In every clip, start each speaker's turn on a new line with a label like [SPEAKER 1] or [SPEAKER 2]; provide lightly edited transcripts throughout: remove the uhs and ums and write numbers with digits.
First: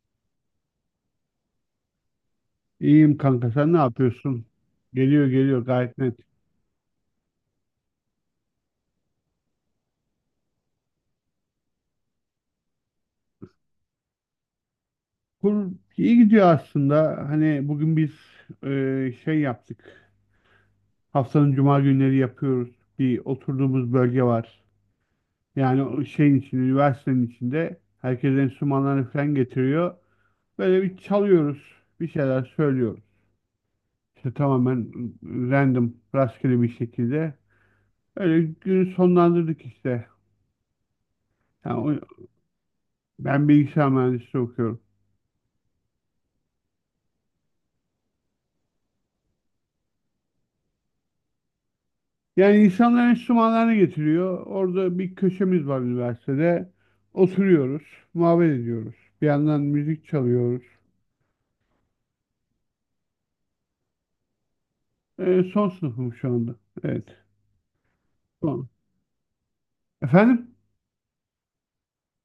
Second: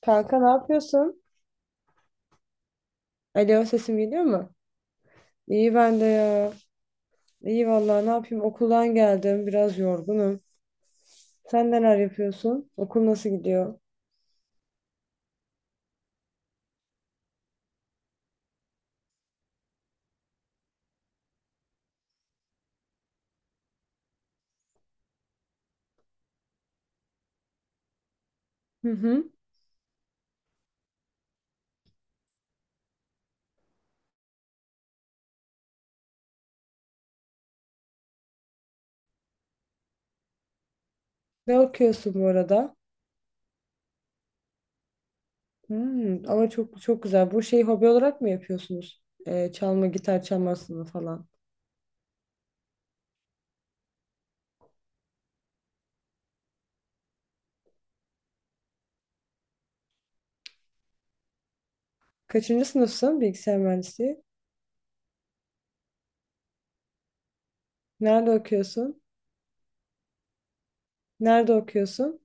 [SPEAKER 1] Kanka ne yapıyorsun?
[SPEAKER 2] İyiyim kanka,
[SPEAKER 1] Alo
[SPEAKER 2] sen ne
[SPEAKER 1] sesim geliyor
[SPEAKER 2] yapıyorsun?
[SPEAKER 1] mu?
[SPEAKER 2] Geliyor geliyor,
[SPEAKER 1] İyi
[SPEAKER 2] gayet
[SPEAKER 1] ben de
[SPEAKER 2] net.
[SPEAKER 1] ya. İyi vallahi ne yapayım okuldan geldim biraz yorgunum. Sen neler yapıyorsun? Okul nasıl gidiyor?
[SPEAKER 2] Kur iyi gidiyor aslında. Hani bugün biz şey yaptık. Haftanın cuma günleri yapıyoruz. Bir oturduğumuz bölge var. Yani o şeyin içinde, üniversitenin içinde herkes
[SPEAKER 1] Hı
[SPEAKER 2] enstrümanlarını
[SPEAKER 1] hı.
[SPEAKER 2] falan getiriyor. Böyle bir çalıyoruz. Bir şeyler söylüyoruz. İşte tamamen random, rastgele bir şekilde. Öyle günü sonlandırdık işte.
[SPEAKER 1] Ne
[SPEAKER 2] Yani o-
[SPEAKER 1] okuyorsun bu arada?
[SPEAKER 2] ben bilgisayar mühendisliği okuyorum.
[SPEAKER 1] Hmm, ama çok çok güzel. Bu şeyi hobi olarak mı yapıyorsunuz? Çalma, gitar çalmasını falan.
[SPEAKER 2] Yani insanlar enstrümanlarını getiriyor. Orada bir köşemiz var üniversitede. Oturuyoruz, muhabbet ediyoruz. Bir yandan müzik çalıyoruz.
[SPEAKER 1] Kaçıncı sınıfsın bilgisayar mühendisliği?
[SPEAKER 2] Son sınıfım şu anda. Evet.
[SPEAKER 1] Nerede
[SPEAKER 2] Son.
[SPEAKER 1] okuyorsun?
[SPEAKER 2] Efendim,
[SPEAKER 1] Nerede okuyorsun?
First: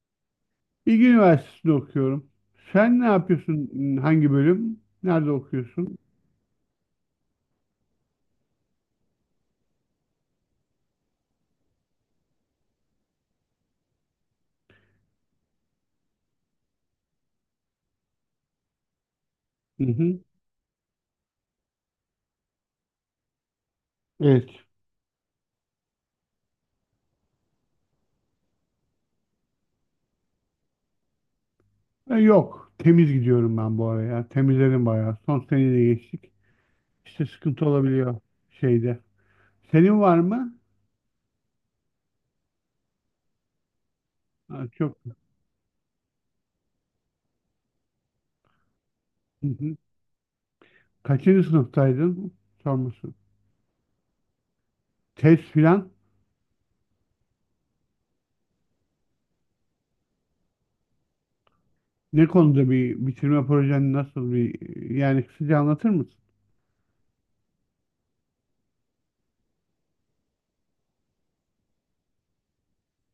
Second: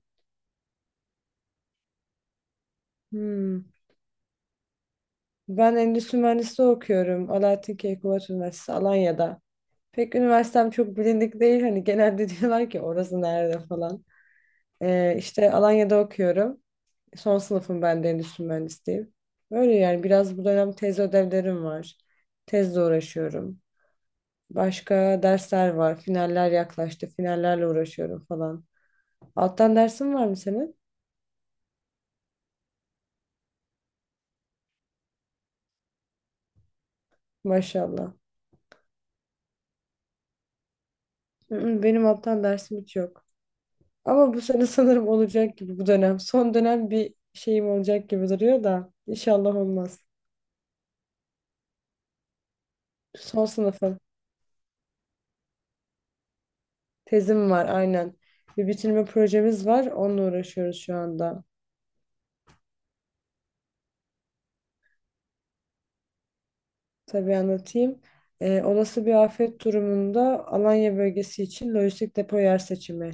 [SPEAKER 2] Bilgi Üniversitesi'nde okuyorum. Sen ne
[SPEAKER 1] Hmm.
[SPEAKER 2] yapıyorsun? Hangi bölüm? Nerede
[SPEAKER 1] Ben
[SPEAKER 2] okuyorsun?
[SPEAKER 1] endüstri mühendisliği okuyorum. Alaaddin Keykubat Üniversitesi Alanya'da. Pek üniversitem çok bilindik değil. Hani genelde diyorlar ki orası nerede falan. İşte Alanya'da okuyorum. Son sınıfım ben de endüstri mühendisliğim. Böyle
[SPEAKER 2] Hı
[SPEAKER 1] yani
[SPEAKER 2] hı.
[SPEAKER 1] biraz bu dönem tez ödevlerim var. Tezle uğraşıyorum.
[SPEAKER 2] Evet.
[SPEAKER 1] Başka dersler var. Finaller yaklaştı. Finallerle uğraşıyorum falan. Alttan dersin var mı senin?
[SPEAKER 2] E, yok. Temiz gidiyorum ben bu araya. Temizledim bayağı. Son seneyi de geçtik. İşte sıkıntı
[SPEAKER 1] Maşallah.
[SPEAKER 2] olabiliyor şeyde. Senin var mı?
[SPEAKER 1] Hı hı, benim alttan dersim hiç yok. Ama bu sene
[SPEAKER 2] Ha, çok.
[SPEAKER 1] sanırım olacak gibi bu dönem. Son dönem bir şeyim olacak gibi duruyor da. İnşallah olmaz.
[SPEAKER 2] Kaçıncı sınıftaydın? Sorması.
[SPEAKER 1] Son sınıfım.
[SPEAKER 2] Test filan.
[SPEAKER 1] Tezim var aynen. Bir bitirme projemiz var. Onunla uğraşıyoruz şu anda.
[SPEAKER 2] Ne konuda bir bitirme projen, nasıl bir, yani kısaca anlatır mısın?
[SPEAKER 1] Tabii anlatayım. Olası bir afet durumunda Alanya bölgesi için lojistik depo yer seçimi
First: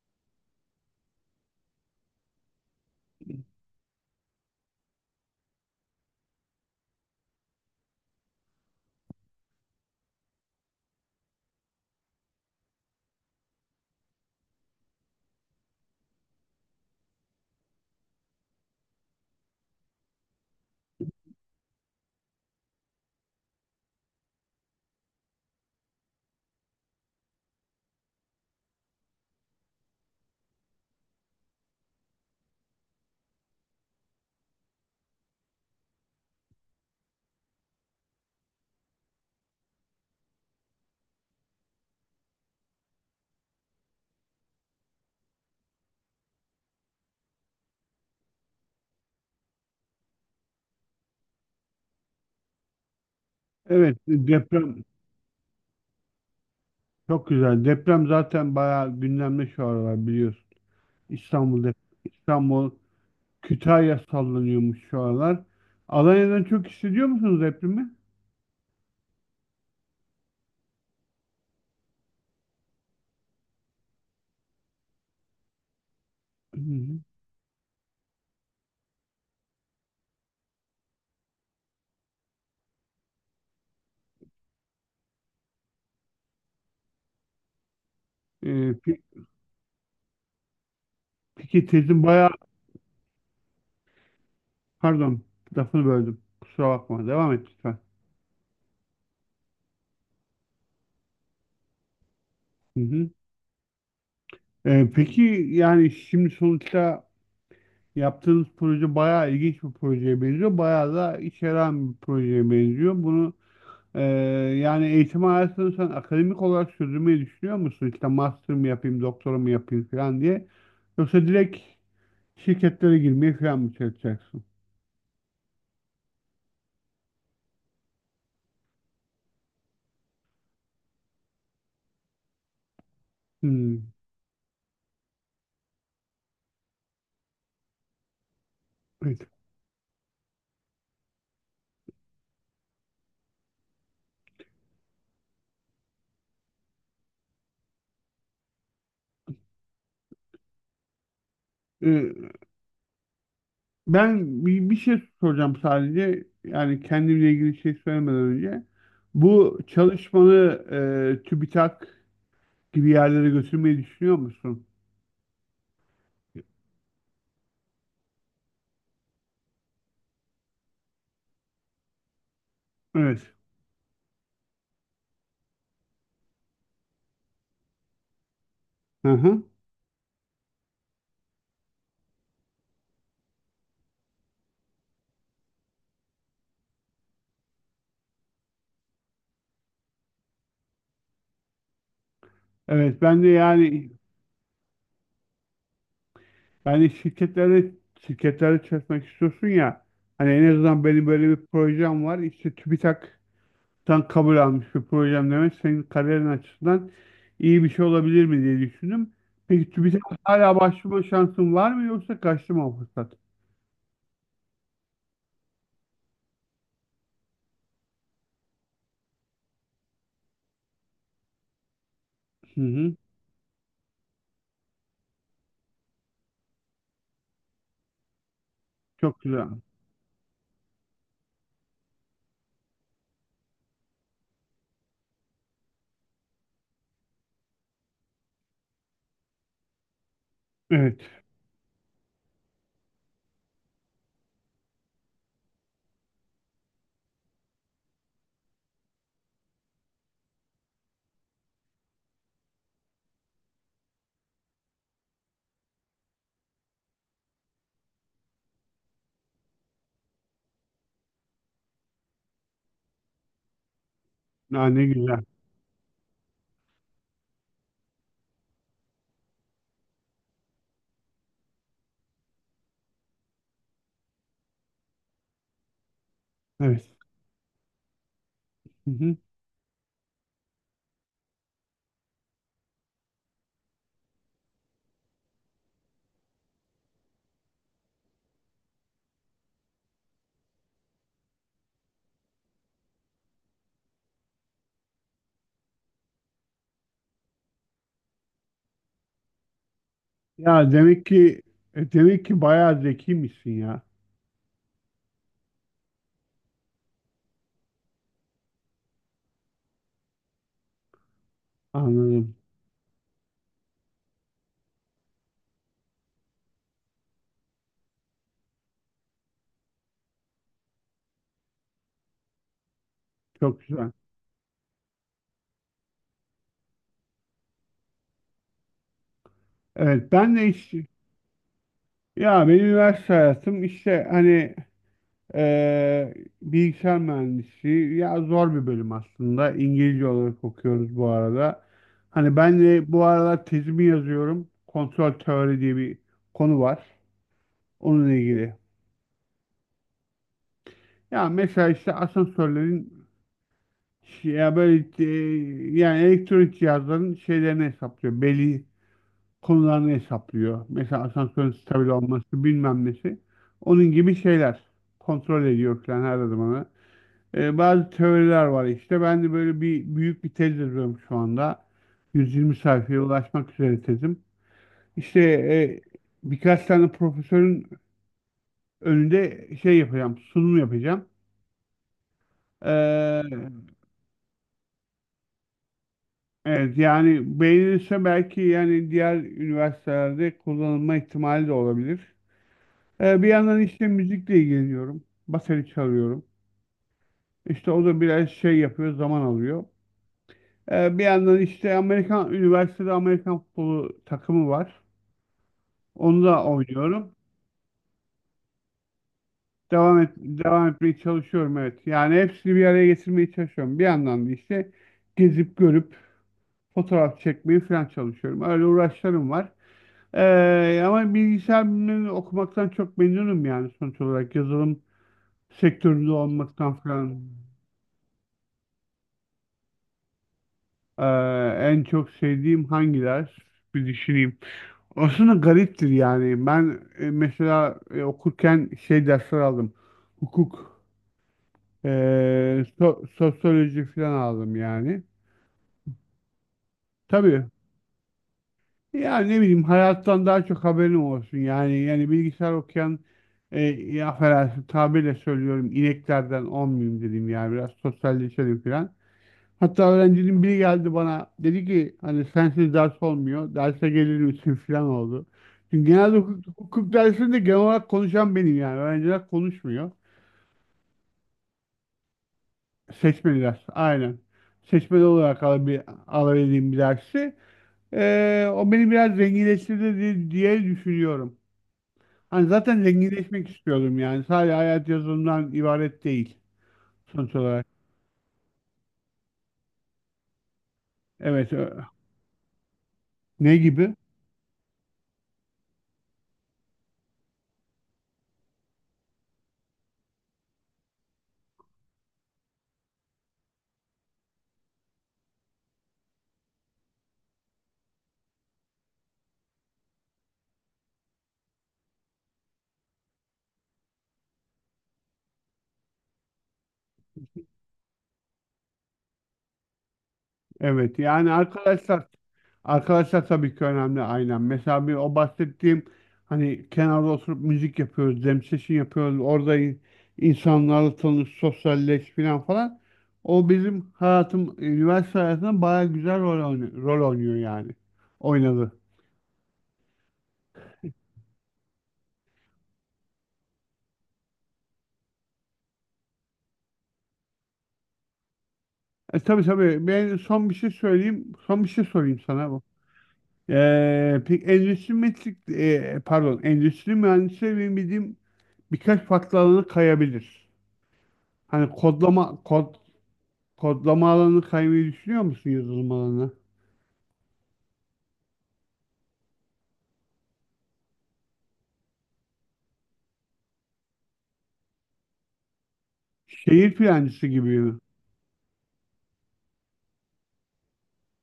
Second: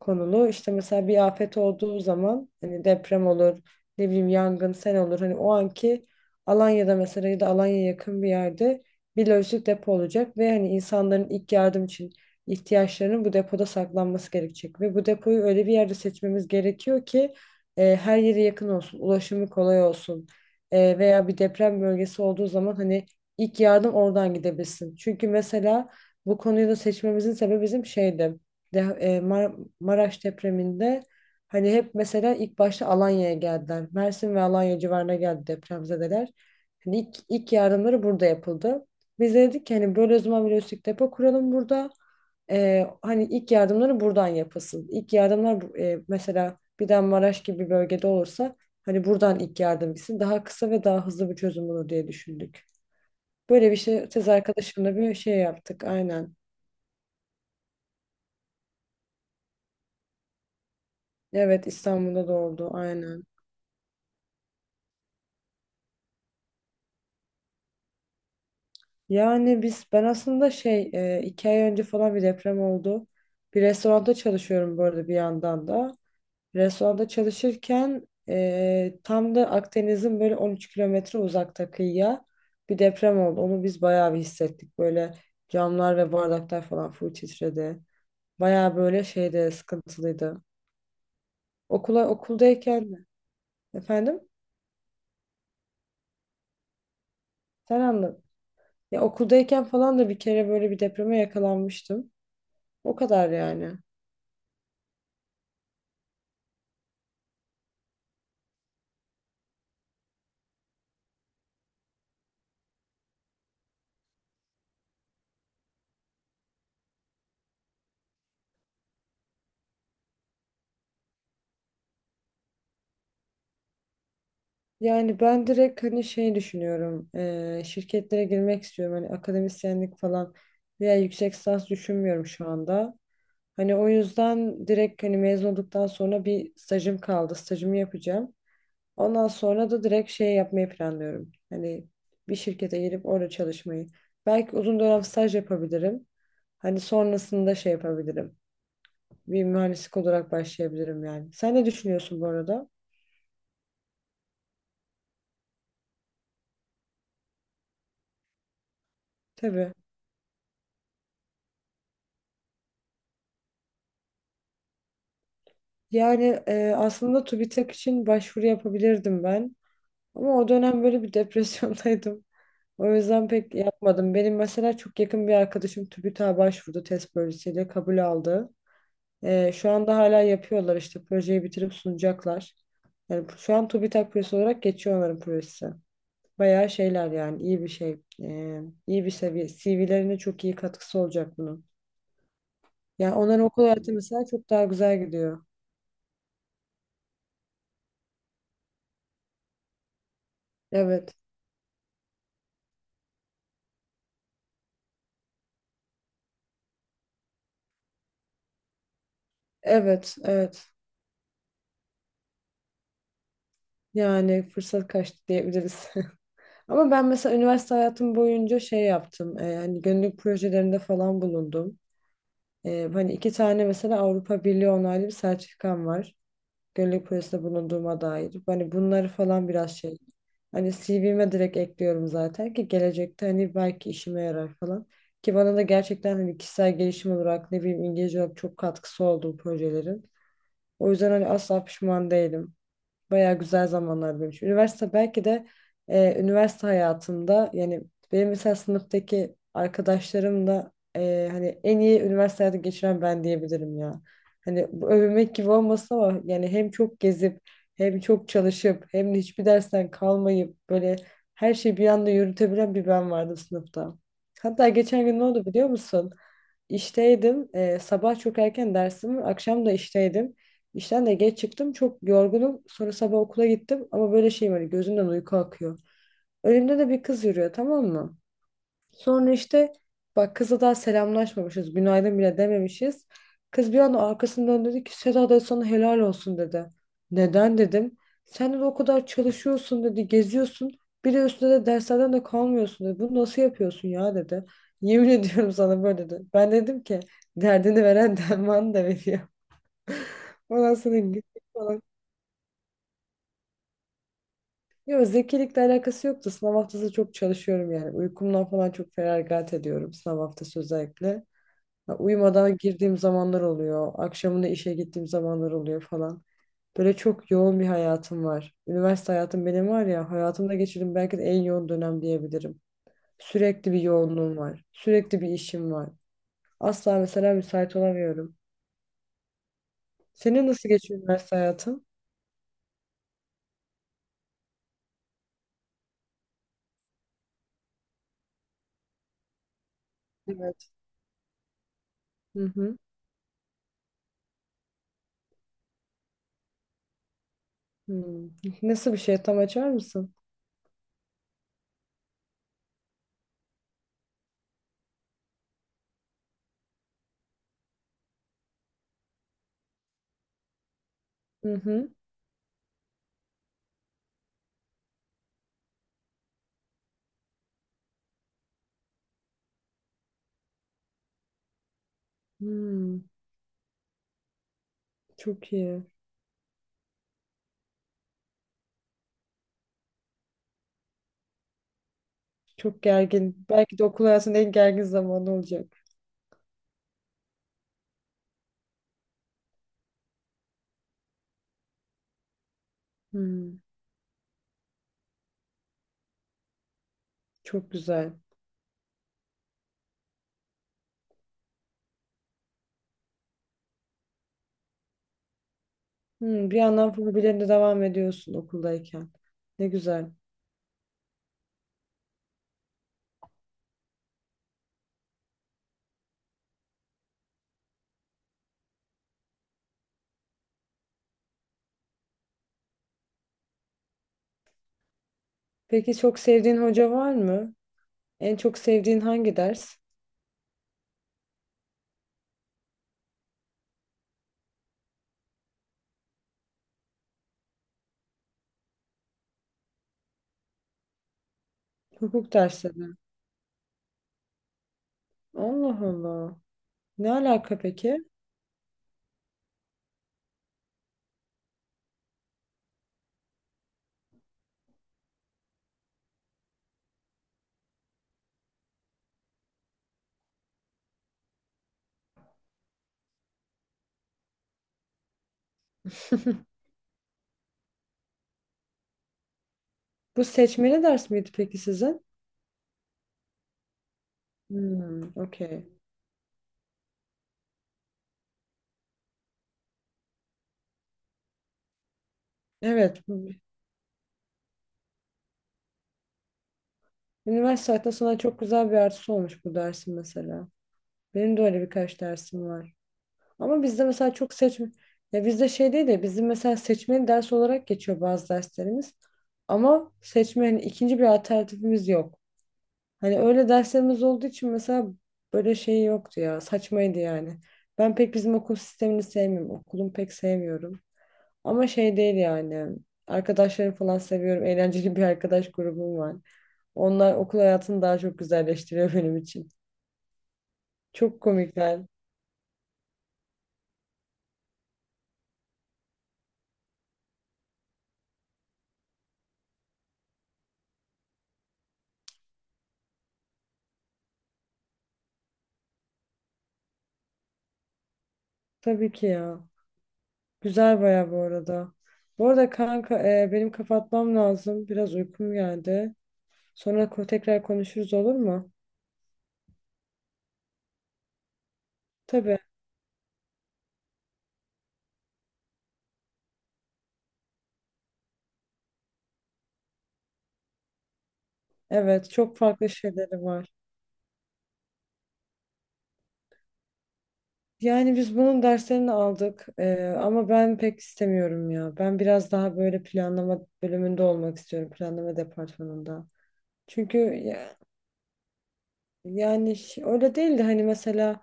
[SPEAKER 1] konulu. İşte mesela bir afet olduğu zaman hani deprem olur, ne bileyim yangın, sel olur. Hani o anki Alanya'da mesela ya da Alanya'ya yakın bir yerde bir lojistik depo olacak ve hani insanların ilk yardım için ihtiyaçlarının bu depoda saklanması gerekecek. Ve bu depoyu öyle bir yerde seçmemiz gerekiyor ki her yere yakın olsun, ulaşımı kolay olsun. Veya bir deprem bölgesi olduğu zaman hani İlk yardım oradan gidebilsin. Çünkü mesela bu konuyu da seçmemizin sebebi bizim şeydi. Maraş depreminde hani hep mesela ilk başta Alanya'ya geldiler. Mersin ve Alanya civarına geldi depremzedeler. Hani ilk yardımları burada yapıldı. Biz de dedik ki hani böyle o zaman bir lojistik depo kuralım burada. Hani ilk yardımları buradan yapılsın. İlk yardımlar mesela bir de Maraş gibi bir bölgede olursa hani buradan ilk yardım gitsin. Daha kısa ve daha hızlı bir çözüm olur diye düşündük. Böyle bir
[SPEAKER 2] Evet,
[SPEAKER 1] şey tez
[SPEAKER 2] deprem
[SPEAKER 1] arkadaşımla bir şey yaptık aynen.
[SPEAKER 2] çok güzel. Deprem zaten bayağı gündemde şu aralar, biliyorsun.
[SPEAKER 1] Evet,
[SPEAKER 2] İstanbul'da,
[SPEAKER 1] İstanbul'da da oldu
[SPEAKER 2] İstanbul,
[SPEAKER 1] aynen.
[SPEAKER 2] Kütahya sallanıyormuş şu aralar. Alanya'dan çok hissediyor musunuz depremi?
[SPEAKER 1] Yani biz ben aslında şey 2 ay önce falan bir deprem oldu. Bir restoranda çalışıyorum bu arada bir yandan da.
[SPEAKER 2] Hı hı.
[SPEAKER 1] Restoranda çalışırken tam da Akdeniz'in böyle 13 kilometre uzakta kıyıya bir deprem oldu. Onu biz bayağı bir hissettik. Böyle camlar ve bardaklar falan full titredi.
[SPEAKER 2] Ee,
[SPEAKER 1] Bayağı
[SPEAKER 2] pe-
[SPEAKER 1] böyle şeyde sıkıntılıydı.
[SPEAKER 2] peki tezin bayağı,
[SPEAKER 1] Okuldayken efendim
[SPEAKER 2] pardon, lafını böldüm. Kusura bakma. Devam et lütfen.
[SPEAKER 1] sen anlat. Ya okuldayken falan da bir kere böyle bir depreme yakalanmıştım.
[SPEAKER 2] Hı
[SPEAKER 1] O
[SPEAKER 2] hı.
[SPEAKER 1] kadar yani.
[SPEAKER 2] Peki yani şimdi sonuçta yaptığınız proje bayağı ilginç bir projeye benziyor. Bayağı da içeren bir projeye benziyor. Bunu e, yani eğitim hayatını sen akademik olarak sürdürmeyi düşünüyor musun? İşte master mı yapayım, doktora mı yapayım falan diye. Yoksa direkt şirketlere girmeye falan mı çalışacaksın?
[SPEAKER 1] Yani ben direkt hani şey düşünüyorum. Şirketlere girmek istiyorum. Hani akademisyenlik falan veya yüksek lisans düşünmüyorum şu anda. Hani o
[SPEAKER 2] Hmm.
[SPEAKER 1] yüzden direkt hani mezun olduktan sonra bir stajım kaldı. Stajımı yapacağım.
[SPEAKER 2] Evet.
[SPEAKER 1] Ondan sonra da direkt şey yapmayı planlıyorum. Hani bir şirkete girip orada çalışmayı. Belki uzun dönem staj yapabilirim. Hani sonrasında şey yapabilirim. Bir mühendislik olarak başlayabilirim yani. Sen ne düşünüyorsun bu
[SPEAKER 2] E,
[SPEAKER 1] arada?
[SPEAKER 2] Ben bir şey soracağım sadece. Yani kendimle ilgili şey söylemeden önce. Bu
[SPEAKER 1] Tabii.
[SPEAKER 2] çalışmanı TÜBİTAK gibi yerlere götürmeyi düşünüyor musun?
[SPEAKER 1] Yani aslında TÜBİTAK için başvuru yapabilirdim ben. Ama o dönem böyle bir depresyondaydım. O yüzden
[SPEAKER 2] Evet.
[SPEAKER 1] pek yapmadım. Benim mesela çok yakın bir arkadaşım TÜBİTAK'a başvurdu test projesiyle kabul aldı.
[SPEAKER 2] Hı hı.
[SPEAKER 1] Şu anda hala yapıyorlar işte projeyi bitirip sunacaklar. Yani şu an TÜBİTAK projesi olarak geçiyor onların projesi. Bayağı şeyler yani iyi bir şey. İyi bir seviye. CV'lerine çok iyi katkısı olacak bunun.
[SPEAKER 2] Evet
[SPEAKER 1] Yani
[SPEAKER 2] ben de
[SPEAKER 1] onların okul
[SPEAKER 2] yani,
[SPEAKER 1] hayatı mesela çok daha güzel gidiyor.
[SPEAKER 2] yani şirketlere çalışmak istiyorsun ya, hani en azından benim
[SPEAKER 1] Evet.
[SPEAKER 2] böyle bir projem var işte, TÜBİTAK'tan kabul almış bir projem demek senin kariyerin açısından iyi bir şey olabilir mi diye düşündüm. Peki TÜBİTAK
[SPEAKER 1] Evet,
[SPEAKER 2] hala
[SPEAKER 1] evet.
[SPEAKER 2] başvurma şansın var mı, yoksa kaçtı mı o fırsat?
[SPEAKER 1] Yani fırsat kaçtı diyebiliriz. Ama ben mesela üniversite hayatım boyunca şey yaptım. Hani gönüllülük projelerinde falan bulundum.
[SPEAKER 2] Hı hı.
[SPEAKER 1] Hani 2 tane mesela Avrupa Birliği onaylı bir sertifikam var. Gönüllülük projesinde bulunduğuma dair. Hani bunları
[SPEAKER 2] Çok güzel.
[SPEAKER 1] falan biraz şey. Hani CV'me direkt ekliyorum zaten ki gelecekte hani belki işime yarar falan. Ki bana da gerçekten hani kişisel gelişim olarak ne bileyim İngilizce olarak çok katkısı oldu bu projelerin. O
[SPEAKER 2] Evet.
[SPEAKER 1] yüzden hani asla pişman değilim. Bayağı güzel zamanlar benim için. Üniversite belki de üniversite hayatımda yani benim mesela sınıftaki arkadaşlarım da hani en iyi üniversite hayatı geçiren ben diyebilirim ya. Hani bu övünmek gibi olmasa ama yani hem çok gezip hem çok çalışıp hem de hiçbir dersten kalmayıp böyle her şeyi bir anda yürütebilen bir ben vardı sınıfta.
[SPEAKER 2] Ha,
[SPEAKER 1] Hatta
[SPEAKER 2] ne
[SPEAKER 1] geçen gün ne
[SPEAKER 2] güzel.
[SPEAKER 1] oldu biliyor musun? İşteydim. Sabah çok erken dersim, var, akşam da işteydim. İşten de geç çıktım. Çok yorgunum. Sonra sabah okula gittim. Ama böyle şeyim hani gözümden uyku akıyor. Önümde de
[SPEAKER 2] Evet.
[SPEAKER 1] bir kız yürüyor, tamam mı?
[SPEAKER 2] Hı hı.
[SPEAKER 1] Sonra işte bak kızla daha selamlaşmamışız. Günaydın bile dememişiz. Kız bir anda arkasını döndü dedi ki Seda da sana helal olsun dedi. Neden dedim. Sen de o kadar çalışıyorsun dedi. Geziyorsun. Bir de üstüne de derslerden de kalmıyorsun dedi. Bunu nasıl yapıyorsun ya dedi. Yemin ediyorum sana böyle dedi. Ben dedim ki derdini veren derman da veriyor.
[SPEAKER 2] Ya
[SPEAKER 1] Ondan sonra
[SPEAKER 2] demek ki,
[SPEAKER 1] gittik falan.
[SPEAKER 2] demek ki bayağı zekiymişsin ya.
[SPEAKER 1] Yok zekilikle alakası yoktu. Sınav haftası çok çalışıyorum yani. Uykumdan falan çok feragat ediyorum sınav haftası özellikle. Ha,
[SPEAKER 2] Anladım.
[SPEAKER 1] uyumadan girdiğim zamanlar oluyor. Akşamında işe gittiğim zamanlar oluyor falan. Böyle çok yoğun bir hayatım var. Üniversite hayatım benim var ya hayatımda geçirdiğim belki de en yoğun dönem diyebilirim.
[SPEAKER 2] Çok
[SPEAKER 1] Sürekli bir
[SPEAKER 2] güzel.
[SPEAKER 1] yoğunluğum var. Sürekli bir işim var. Asla mesela müsait olamıyorum.
[SPEAKER 2] Evet ben
[SPEAKER 1] Senin
[SPEAKER 2] de
[SPEAKER 1] nasıl
[SPEAKER 2] hiç.
[SPEAKER 1] geçiyor üniversite hayatın?
[SPEAKER 2] Ya benim üniversite hayatım işte, hani eee, bilgisayar mühendisliği ya, zor bir bölüm aslında. İngilizce olarak
[SPEAKER 1] Evet.
[SPEAKER 2] okuyoruz bu arada. Hani
[SPEAKER 1] Hı
[SPEAKER 2] ben
[SPEAKER 1] hı.
[SPEAKER 2] de bu aralar tezimi yazıyorum. Kontrol teori diye bir konu var. Onunla
[SPEAKER 1] Hmm.
[SPEAKER 2] ilgili.
[SPEAKER 1] Nasıl bir şey, tam açar mısın?
[SPEAKER 2] Ya mesela işte asansörlerin ya böyle, yani elektronik cihazların şeylerini hesaplıyor. Belli konularını hesaplıyor. Mesela asansörün
[SPEAKER 1] Hı
[SPEAKER 2] stabil
[SPEAKER 1] hı.
[SPEAKER 2] olması, bilmem nesi. Onun gibi şeyler kontrol ediyor falan her zaman. E, bazı teoriler var işte. Ben de böyle büyük bir tez yazıyorum şu anda. 120 sayfaya
[SPEAKER 1] Hmm.
[SPEAKER 2] ulaşmak üzere tezim. İşte
[SPEAKER 1] Çok iyi.
[SPEAKER 2] birkaç tane profesörün önünde şey yapacağım, sunum yapacağım.
[SPEAKER 1] Çok
[SPEAKER 2] Ee,
[SPEAKER 1] gergin. Belki de okul hayatının en gergin zamanı olacak.
[SPEAKER 2] evet yani, beğenirse belki, yani diğer üniversitelerde kullanılma ihtimali de olabilir. Bir
[SPEAKER 1] Hmm,
[SPEAKER 2] yandan işte müzikle ilgileniyorum. Bateri çalıyorum. İşte
[SPEAKER 1] çok
[SPEAKER 2] o da
[SPEAKER 1] güzel.
[SPEAKER 2] biraz şey yapıyor, zaman alıyor. Bir yandan işte Amerikan üniversitede Amerikan futbolu takımı var. Onu da
[SPEAKER 1] Hmm, bir yandan
[SPEAKER 2] oynuyorum.
[SPEAKER 1] hobilerine devam ediyorsun okuldayken. Ne güzel.
[SPEAKER 2] Devam etmeye çalışıyorum, evet. Yani hepsini bir araya getirmeye çalışıyorum. Bir yandan da işte gezip görüp fotoğraf çekmeyi falan çalışıyorum. Öyle uğraşlarım var. Ama bilgisayar bilimlerini okumaktan çok memnunum, yani sonuç olarak yazılım
[SPEAKER 1] Peki
[SPEAKER 2] sektöründe
[SPEAKER 1] çok sevdiğin
[SPEAKER 2] olmaktan
[SPEAKER 1] hoca var
[SPEAKER 2] falan.
[SPEAKER 1] mı? En çok sevdiğin hangi ders?
[SPEAKER 2] Ee, En çok sevdiğim hangi ders? Bir düşüneyim. Aslında gariptir yani. Ben mesela okurken şey dersler aldım. Hukuk,
[SPEAKER 1] Hukuk
[SPEAKER 2] e,
[SPEAKER 1] dersleri.
[SPEAKER 2] sosyoloji falan aldım yani.
[SPEAKER 1] Allah Allah. Ne
[SPEAKER 2] Tabii.
[SPEAKER 1] alaka peki?
[SPEAKER 2] Yani ne bileyim, hayattan daha çok haberim olsun. Yani, yani bilgisayar okuyan, ya affedersin tabirle söylüyorum, ineklerden olmayayım dedim, yani biraz sosyalleşelim falan. Hatta öğrencinin biri geldi bana dedi ki, hani sensiz ders olmuyor, derse gelir misin falan oldu. Çünkü genelde hukuk, hukuk dersinde genel olarak konuşan benim yani, öğrenciler konuşmuyor.
[SPEAKER 1] Bu seçmeli ders miydi peki sizin?
[SPEAKER 2] Seçmeli ders aynen.
[SPEAKER 1] Hmm,
[SPEAKER 2] Seçmeli olarak
[SPEAKER 1] okey.
[SPEAKER 2] alabil, alabildiğim bir dersi. O beni biraz zenginleştirdi diye düşünüyorum. Hani zaten
[SPEAKER 1] Evet.
[SPEAKER 2] zenginleşmek istiyordum, yani sadece hayat yazılımdan ibaret değil sonuç olarak.
[SPEAKER 1] Üniversite hayatında sana çok güzel bir artısı olmuş bu dersin mesela. Benim de
[SPEAKER 2] Evet
[SPEAKER 1] öyle
[SPEAKER 2] ö-
[SPEAKER 1] birkaç dersim var.
[SPEAKER 2] ne
[SPEAKER 1] Ama bizde
[SPEAKER 2] gibi?
[SPEAKER 1] mesela çok seçme ya bizde şey değil de bizim mesela seçmeli ders olarak geçiyor bazı derslerimiz. Ama seçme hani ikinci bir alternatifimiz yok. Hani öyle derslerimiz olduğu için mesela böyle şey yoktu ya, saçmaydı yani. Ben pek bizim okul sistemini sevmiyorum. Okulumu pek sevmiyorum. Ama şey değil yani. Arkadaşlarımı falan seviyorum. Eğlenceli bir arkadaş grubum var. Onlar okul hayatını daha çok güzelleştiriyor benim için.
[SPEAKER 2] Evet
[SPEAKER 1] Çok
[SPEAKER 2] yani
[SPEAKER 1] komikler.
[SPEAKER 2] arkadaşlar tabii ki önemli aynen. Mesela bir o bahsettiğim, hani kenarda oturup müzik yapıyoruz, jam session yapıyoruz. Orada insanlarla tanış, sosyalleş falan falan. O bizim hayatım, üniversite hayatında bayağı güzel rol oynuyor yani. Oynadı.
[SPEAKER 1] Tabii ki ya. Güzel baya bu arada. Bu arada kanka benim kapatmam lazım. Biraz uykum geldi. Sonra tekrar konuşuruz olur mu?
[SPEAKER 2] E tabii tabii, ben son bir şey söyleyeyim. Son bir şey sorayım
[SPEAKER 1] Tabii.
[SPEAKER 2] sana bu. Peki endüstri pardon, endüstri mühendisleri benim bildiğim birkaç farklı alana kayabilir. Hani
[SPEAKER 1] Evet çok farklı şeyleri var.
[SPEAKER 2] kodlama alanı kaymayı düşünüyor musun yazılım alanına?
[SPEAKER 1] Yani biz bunun derslerini aldık ama ben pek istemiyorum ya. Ben biraz daha böyle planlama bölümünde olmak istiyorum. Planlama departmanında.
[SPEAKER 2] Şehir
[SPEAKER 1] Çünkü
[SPEAKER 2] plancısı gibi mi?
[SPEAKER 1] Öyle değil de hani mesela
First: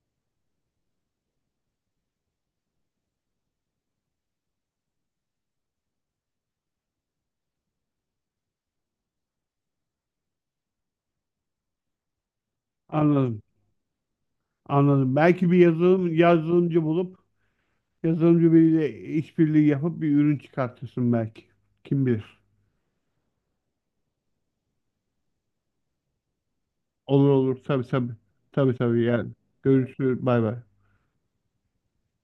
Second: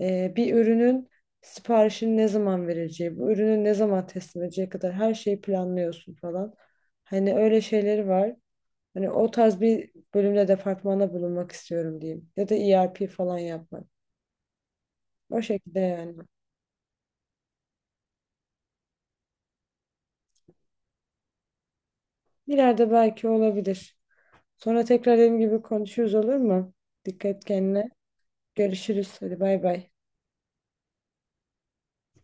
[SPEAKER 1] bir ürünün siparişini ne zaman vereceği, bu ürünü ne zaman teslim edeceği kadar her şeyi planlıyorsun falan. Hani öyle şeyleri var. Hani o tarz bir bölümde departmana bulunmak istiyorum diyeyim. Ya da ERP falan
[SPEAKER 2] Anladım.
[SPEAKER 1] yapmak.
[SPEAKER 2] Anladım.
[SPEAKER 1] O
[SPEAKER 2] Belki bir
[SPEAKER 1] şekilde
[SPEAKER 2] yazılım
[SPEAKER 1] yani.
[SPEAKER 2] yazılımcı bulup yazılımcı biriyle işbirliği yapıp bir ürün çıkartırsın belki. Kim bilir.
[SPEAKER 1] İleride belki olabilir. Sonra tekrar dediğim gibi konuşuruz olur mu?
[SPEAKER 2] Olur
[SPEAKER 1] Dikkat
[SPEAKER 2] olur. Tabii
[SPEAKER 1] kendine.
[SPEAKER 2] tabii. Tabii tabii
[SPEAKER 1] Görüşürüz.
[SPEAKER 2] yani.
[SPEAKER 1] Hadi bay bay.
[SPEAKER 2] Görüşürüz. Bay bay.